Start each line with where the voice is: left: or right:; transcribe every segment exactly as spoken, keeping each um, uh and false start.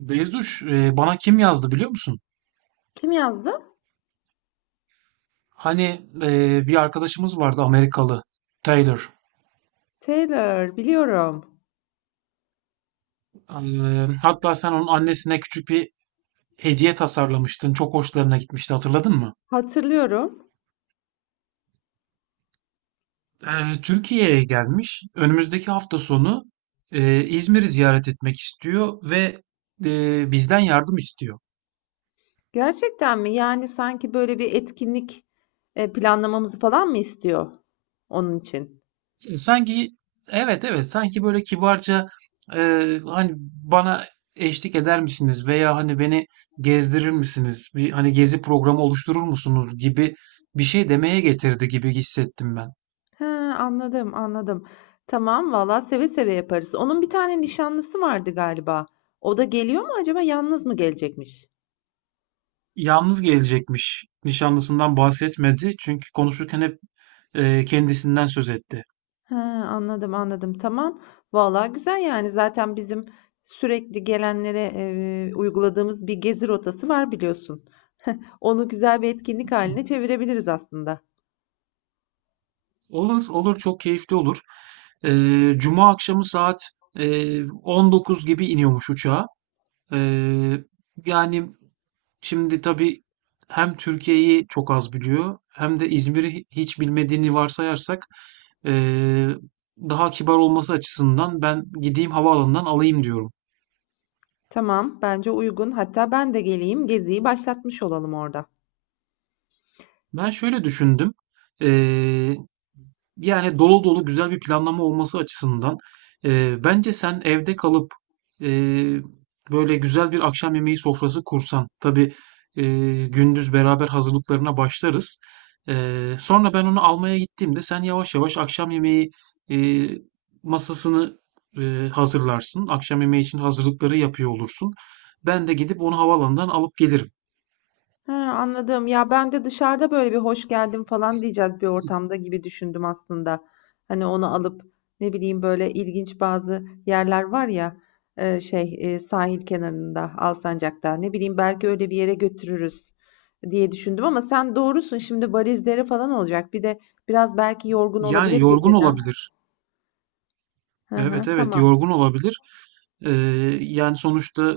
right: Beyzuş, e, bana kim yazdı biliyor musun?
left: Kim yazdı?
right: Hani e, bir arkadaşımız vardı Amerikalı, Taylor.
left: Taylor, biliyorum.
right: E, hatta sen onun annesine küçük bir hediye tasarlamıştın. Çok hoşlarına gitmişti, hatırladın mı?
left: Hatırlıyorum.
right: E, Türkiye'ye gelmiş. Önümüzdeki hafta sonu e, İzmir'i ziyaret etmek istiyor ve e, bizden yardım istiyor.
left: Gerçekten mi? Yani sanki böyle bir etkinlik e, planlamamızı falan mı istiyor onun için?
right: E, Sanki, evet, evet, sanki böyle kibarca, e, hani, bana eşlik eder misiniz veya hani beni gezdirir misiniz? Bir hani gezi programı oluşturur musunuz gibi bir şey demeye getirdi gibi hissettim ben.
left: He, anladım, anladım. Tamam, valla seve seve yaparız. Onun bir tane nişanlısı vardı galiba. O da geliyor mu acaba? Yalnız mı gelecekmiş?
right: Yalnız gelecekmiş. Nişanlısından bahsetmedi. Çünkü konuşurken hep e, kendisinden söz etti.
left: He, anladım, anladım. Tamam. Vallahi güzel yani. Zaten bizim sürekli gelenlere e, uyguladığımız bir gezi rotası var biliyorsun. Onu güzel bir etkinlik haline çevirebiliriz aslında.
right: Olur, olur, çok keyifli olur. E, Cuma akşamı saat e, on dokuz gibi iniyormuş uçağa. E, Yani, şimdi tabii hem Türkiye'yi çok az biliyor hem de İzmir'i hi- hiç bilmediğini varsayarsak, eee, daha kibar olması açısından ben gideyim havaalanından alayım diyorum.
left: Tamam, bence uygun. Hatta ben de geleyim, geziyi başlatmış olalım orada.
right: Ben şöyle düşündüm. Eee Yani, dolu dolu güzel bir planlama olması açısından, eee, bence sen evde kalıp, eee, böyle güzel bir akşam yemeği sofrası kursan. Tabii eee, gündüz beraber hazırlıklarına başlarız. Eee, sonra ben onu almaya gittiğimde sen yavaş yavaş akşam yemeği eee, masasını, eee, hazırlarsın. Akşam yemeği için hazırlıkları yapıyor olursun. Ben de gidip onu havalandan alıp gelirim.
left: Ha, anladım. Ya ben de dışarıda böyle bir hoş geldin falan diyeceğiz bir ortamda gibi düşündüm aslında. Hani onu alıp ne bileyim böyle ilginç bazı yerler var ya e, şey e, sahil kenarında Alsancak'ta ne bileyim belki öyle bir yere götürürüz diye düşündüm ama sen doğrusun şimdi valizleri falan olacak. Bir de biraz belki yorgun
right: Yani
left: olabilir
right: yorgun
left: geceden.
right: olabilir.
left: Hı hı,
right: Evet, evet,
left: tamam.
right: yorgun olabilir. Ee, Yani sonuçta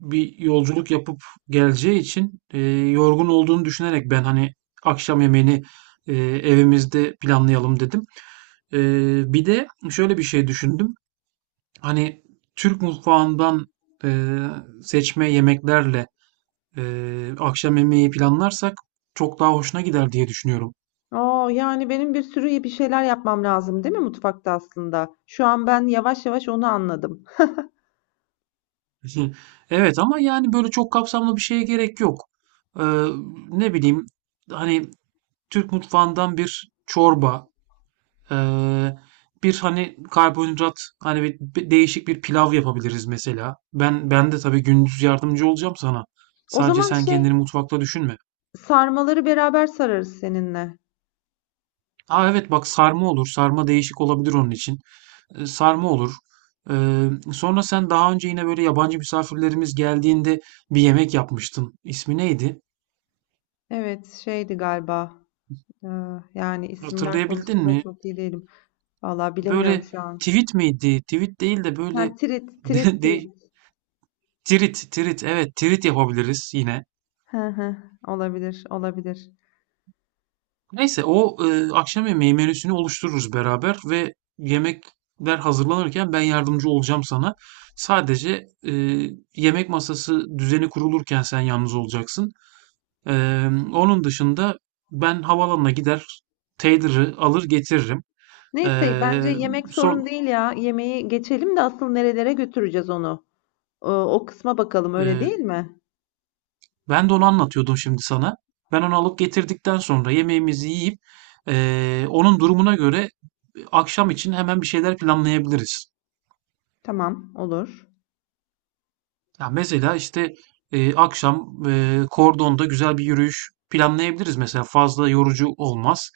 right: bir yolculuk yapıp geleceği için, e, yorgun olduğunu düşünerek ben hani akşam yemeğini, e, evimizde planlayalım dedim. Ee, bir de şöyle bir şey düşündüm. Hani Türk mutfağından e, seçme yemeklerle e, akşam yemeği planlarsak çok daha hoşuna gider diye düşünüyorum.
left: Oo, yani benim bir sürü bir şeyler yapmam lazım değil mi mutfakta aslında? Şu an ben yavaş yavaş onu anladım.
right: Hı. Evet ama yani böyle çok kapsamlı bir şeye gerek yok. Ee, Ne bileyim, hani Türk mutfağından bir çorba, eee, bir, hani, karbonhidrat, hani, bir bir değişik bir pilav yapabiliriz mesela. Ben ben de tabii gündüz yardımcı olacağım sana.
left: O
right: Sadece
left: zaman
right: sen
left: şey
right: kendini mutfakta düşünme.
left: sarmaları beraber sararız seninle.
right: A, evet, bak, sarma olur. Sarma değişik olabilir onun için. Eee, sarma olur. Eee, sonra sen daha önce yine, böyle, yabancı misafirlerimiz geldiğinde bir yemek yapmıştın. İsmi neydi?
left: Evet, şeydi galiba. Ee, Yani isimler
right: Hatırlayabildin
left: konusunda
right: mi?
left: çok iyi değilim. Vallahi bilemiyorum
right: Böyle,
left: şu an.
right: tivit miydi? Tivit değil de, böyle,
left: Ha, trit, trit,
right: de de
left: trit.
right: Tirit, tirit. Evet, tirit yapabiliriz yine.
left: Hı hı, olabilir, olabilir.
right: Neyse o e, akşam yemeği menüsünü oluştururuz beraber ve yemekler hazırlanırken ben yardımcı olacağım sana. Sadece e, yemek masası düzeni kurulurken sen yalnız olacaksın. E, Onun dışında ben havalanına gider, Taylor'ı alır getiririm. E,
left: Neyse, bence yemek sorun
right: son
left: değil ya. Yemeği geçelim de asıl nerelere götüreceğiz onu. Ee, o kısma bakalım, öyle
right: e,
left: değil mi?
right: Ben de onu anlatıyordum şimdi sana. Ben onu alıp getirdikten sonra yemeğimizi yiyip, e, onun durumuna göre akşam için hemen bir şeyler planlayabiliriz.
left: Tamam, olur.
right: Ya mesela işte, e, akşam, e, kordonda güzel bir yürüyüş planlayabiliriz mesela, fazla yorucu olmaz.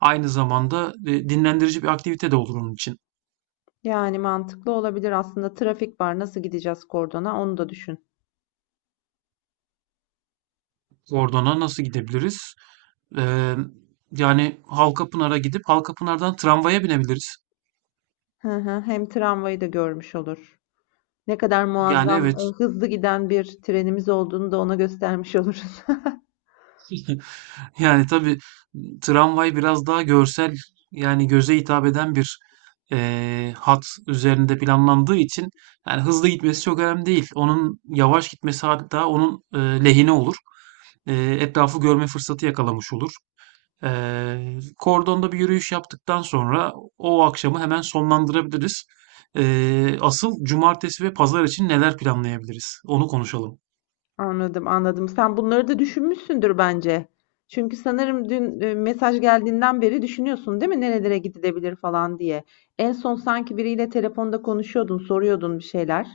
right: Aynı zamanda e, dinlendirici bir aktivite de olur onun için.
left: Yani mantıklı olabilir aslında. Trafik var, nasıl gideceğiz kordona? Onu da düşün.
right: Kordona nasıl gidebiliriz? E, Yani, Halkapınar'a gidip Halkapınar'dan tramvaya binebiliriz.
left: Hı hı, hem tramvayı da görmüş olur. Ne kadar
right: Yani
left: muazzam, e,
right: evet.
left: hızlı giden bir trenimiz olduğunu da ona göstermiş oluruz.
right: Yani, tabii, tramvay biraz daha görsel, yani, göze hitap eden bir, eee, hat üzerinde planlandığı için, yani, hızlı gitmesi çok önemli değil. Onun yavaş gitmesi hatta onun, eee, lehine olur. Eee, etrafı görme fırsatı yakalamış olur. Eee, kordonda bir yürüyüş yaptıktan sonra o akşamı hemen sonlandırabiliriz. Eee, asıl cumartesi ve pazar için neler planlayabiliriz? Onu konuşalım.
left: Anladım, anladım. Sen bunları da düşünmüşsündür bence. Çünkü sanırım dün e, mesaj geldiğinden beri düşünüyorsun, değil mi? Nerelere gidilebilir falan diye. En son sanki biriyle telefonda konuşuyordun, soruyordun bir şeyler.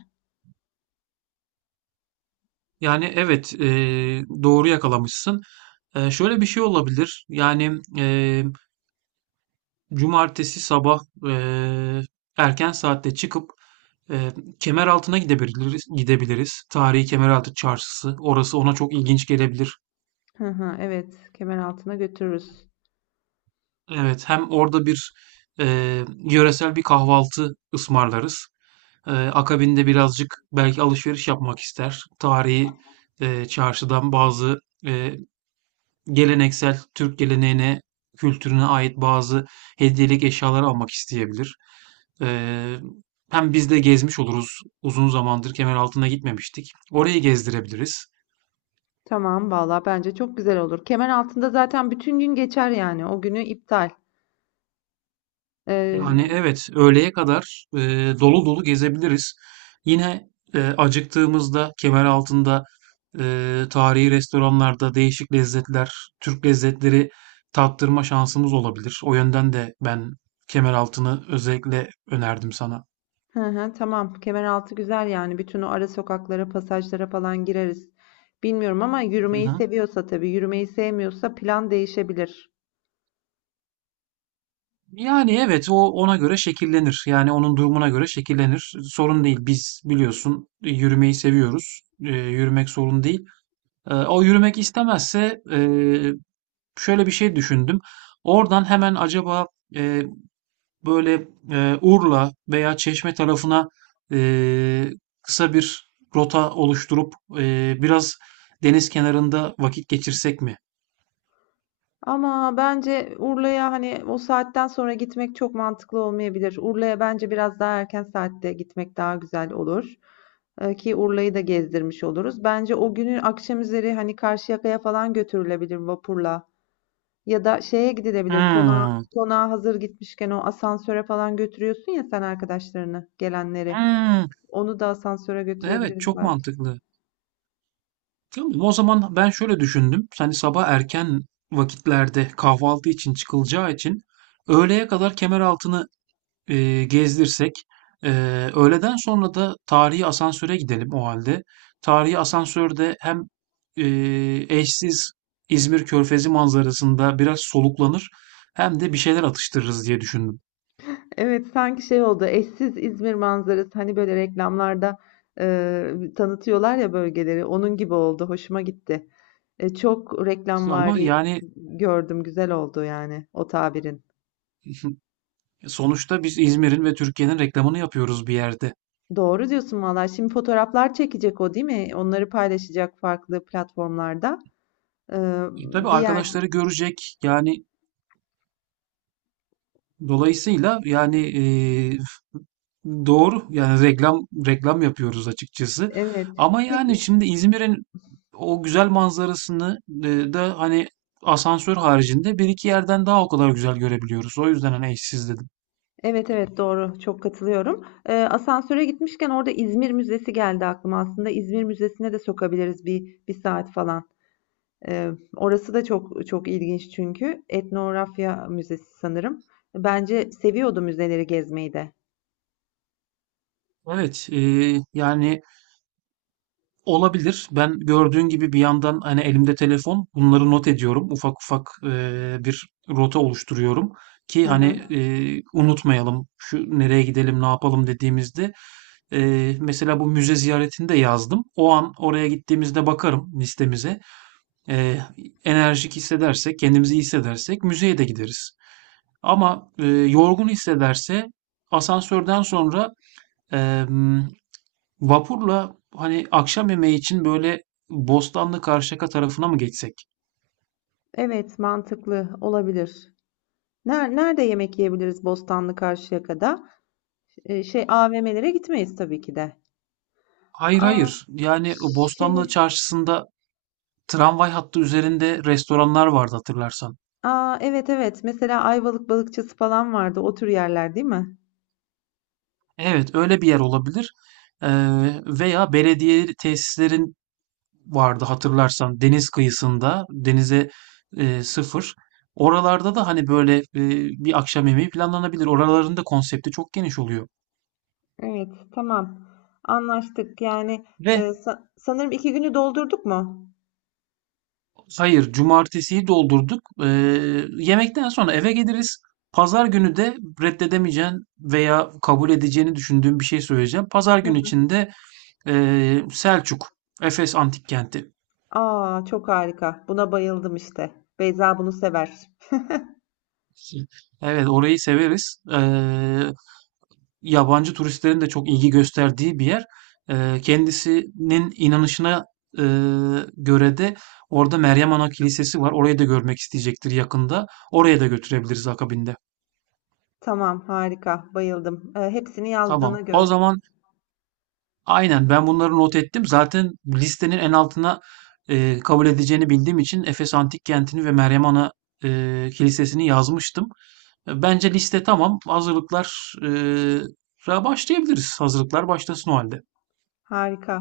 right: Yani evet, eee, doğru yakalamışsın. Eee, şöyle bir şey olabilir. Yani eee, cumartesi sabah, eee, erken saatte çıkıp, eee kemer altına gidebiliriz, gidebiliriz. Tarihi Kemeraltı Çarşısı. Orası ona çok ilginç gelebilir.
left: Hı hı, evet, kemer altına götürürüz.
right: Evet, hem orada bir eee, yöresel bir kahvaltı ısmarlarız. Eee, akabinde birazcık belki alışveriş yapmak ister. Tarihi eee, çarşıdan bazı, eee, geleneksel Türk geleneğine, kültürüne ait bazı hediyelik eşyalar almak isteyebilir. Eee, Hem biz de gezmiş oluruz. Uzun zamandır Kemeraltı'na gitmemiştik. Orayı gezdirebiliriz.
left: Tamam, valla bence çok güzel olur. Kemer altında zaten bütün gün geçer yani. O günü iptal. Ee,
right: Yani evet, öğleye kadar eee, dolu dolu gezebiliriz. Yine eee, acıktığımızda Kemeraltı'nda eee tarihi restoranlarda değişik lezzetler, Türk lezzetleri tattırma şansımız olabilir. O yönden de ben Kemeraltı'nı özellikle önerdim sana.
left: Hı hı, tamam. Kemeraltı güzel yani. Bütün o ara sokaklara, pasajlara falan gireriz. Bilmiyorum ama
right: Hı
left: yürümeyi
right: hı.
left: seviyorsa tabii. Yürümeyi sevmiyorsa plan değişebilir.
right: Yani evet, o ona göre şekillenir. Yani onun durumuna göre şekillenir. Sorun değil. Biz biliyorsun e, yürümeyi seviyoruz. E, yürümek sorun değil. E, o yürümek istemezse, e, şöyle bir şey düşündüm. Oradan hemen acaba, e, böyle, e, Urla veya Çeşme tarafına, e, kısa bir rota oluşturup, e, biraz deniz kenarında vakit geçirsek mi?
left: Ama bence Urla'ya hani o saatten sonra gitmek çok mantıklı olmayabilir. Urla'ya bence biraz daha erken saatte gitmek daha güzel olur. Ee, Ki Urla'yı da gezdirmiş oluruz. Bence o günün akşam üzeri hani Karşıyaka'ya falan götürülebilir vapurla. Ya da şeye gidilebilir. Konağa,
right: Hımm.
left: konağa hazır gitmişken o asansöre falan götürüyorsun ya sen arkadaşlarını, gelenleri.
right: Hımm.
left: Onu da asansöre
right: Evet,
left: götürebiliriz
right: çok
left: belki.
right: mantıklı. Tamam, o zaman ben şöyle düşündüm. Hani sabah erken vakitlerde kahvaltı için çıkılacağı için öğleye kadar Kemeraltı'nı eee, gezdirsek. Eee, öğleden sonra da tarihi asansöre gidelim o halde. Tarihi asansörde hem eee, eşsiz İzmir Körfezi manzarasında biraz soluklanır hem de bir şeyler atıştırırız diye düşündüm.
left: Evet, sanki şey oldu. Eşsiz İzmir manzarası hani böyle reklamlarda e, tanıtıyorlar ya bölgeleri. Onun gibi oldu. Hoşuma gitti. E, çok
right: Ama
left: reklamvari
right: yani,
left: gördüm. Güzel oldu yani o tabirin.
right: sonuçta biz İzmir'in ve Türkiye'nin reklamını yapıyoruz bir yerde.
left: Doğru diyorsun valla. Şimdi fotoğraflar çekecek o değil mi? Onları paylaşacak farklı platformlarda. Ee,
right: E, tabii
left: bir yer
right: arkadaşları görecek yani. Dolayısıyla yani, eee, doğru, yani reklam reklam yapıyoruz açıkçası.
left: evet.
right: Ama yani
left: Peki.
right: şimdi İzmir'in o güzel manzarasını, e, da hani asansör haricinde bir iki yerden daha o kadar güzel görebiliyoruz. O yüzden hani eşsiz dedim.
left: Evet, evet doğru. Çok katılıyorum. Ee, asansöre gitmişken orada İzmir Müzesi geldi aklıma. Aslında İzmir Müzesi'ne de sokabiliriz bir, bir saat falan. Ee, Orası da çok çok ilginç çünkü. Etnografya Müzesi sanırım. Bence seviyordu müzeleri gezmeyi de.
right: Evet, e, yani, olabilir. Ben gördüğün gibi bir yandan hani elimde telefon bunları not ediyorum. Ufak ufak eee, bir rota oluşturuyorum ki
left: Hı
right: hani,
left: hı.
right: eee, unutmayalım şu nereye gidelim ne yapalım dediğimizde, eee, mesela bu müze ziyaretini de yazdım. O an oraya gittiğimizde bakarım listemize. Eee, Enerjik hissedersek, kendimizi iyi hissedersek müzeye de gideriz. Ama eee, yorgun hissederse, asansörden sonra eee vapurla hani akşam yemeği için böyle Bostanlı Karşıyaka tarafına mı geçsek?
left: Evet, mantıklı olabilir. Ner- Nerede yemek yiyebiliriz Bostanlı Karşıyaka'da? Ee, şey A V M'lere gitmeyiz tabii ki de.
right: Hayır,
left: Aa,
right: hayır. Yani ıı, Bostanlı
left: şey,
right: Çarşısı'nda tramvay hattı üzerinde restoranlar vardı hatırlarsan.
left: Aa, evet, evet. Mesela Ayvalık Balıkçısı falan vardı. O tür yerler değil mi?
right: Evet, öyle bir yer olabilir. Ee, Veya belediye tesislerin vardı hatırlarsan, deniz kıyısında denize e, sıfır. Oralarda da hani böyle, e, bir akşam yemeği planlanabilir. Oraların da konsepti çok geniş oluyor.
left: Evet, tamam. Anlaştık. Yani e,
right: Ve
left: sa- sanırım iki günü doldurduk mu?
right: Hayır, cumartesiyi doldurduk. Ee, yemekten sonra eve geliriz. Pazar günü de reddedemeyeceğin veya kabul edeceğini düşündüğüm bir şey söyleyeceğim. Pazar günü içinde eee Selçuk, Efes Antik Kenti.
left: Aa, çok harika. Buna bayıldım işte. Beyza bunu sever.
right: Evet, orayı severiz. Ee, yabancı turistlerin de çok ilgi gösterdiği bir yer. Ee, kendisinin inanışına e, göre de orada Meryem Ana Kilisesi var. Orayı da görmek isteyecektir yakında. Oraya da götürebiliriz akabinde.
left: Tamam, harika. Bayıldım. Ee, hepsini yazdığına
right: Tamam. O
left: göre.
right: zaman, aynen, ben bunları not ettim. Zaten listenin en altına, e, kabul edeceğini bildiğim için Efes Antik Kenti'ni ve Meryem Ana e, Kilisesi'ni yazmıştım. E, Bence liste tamam. Hazırlıklar, e, ra başlayabiliriz. Hazırlıklar başlasın o halde.
left: Harika.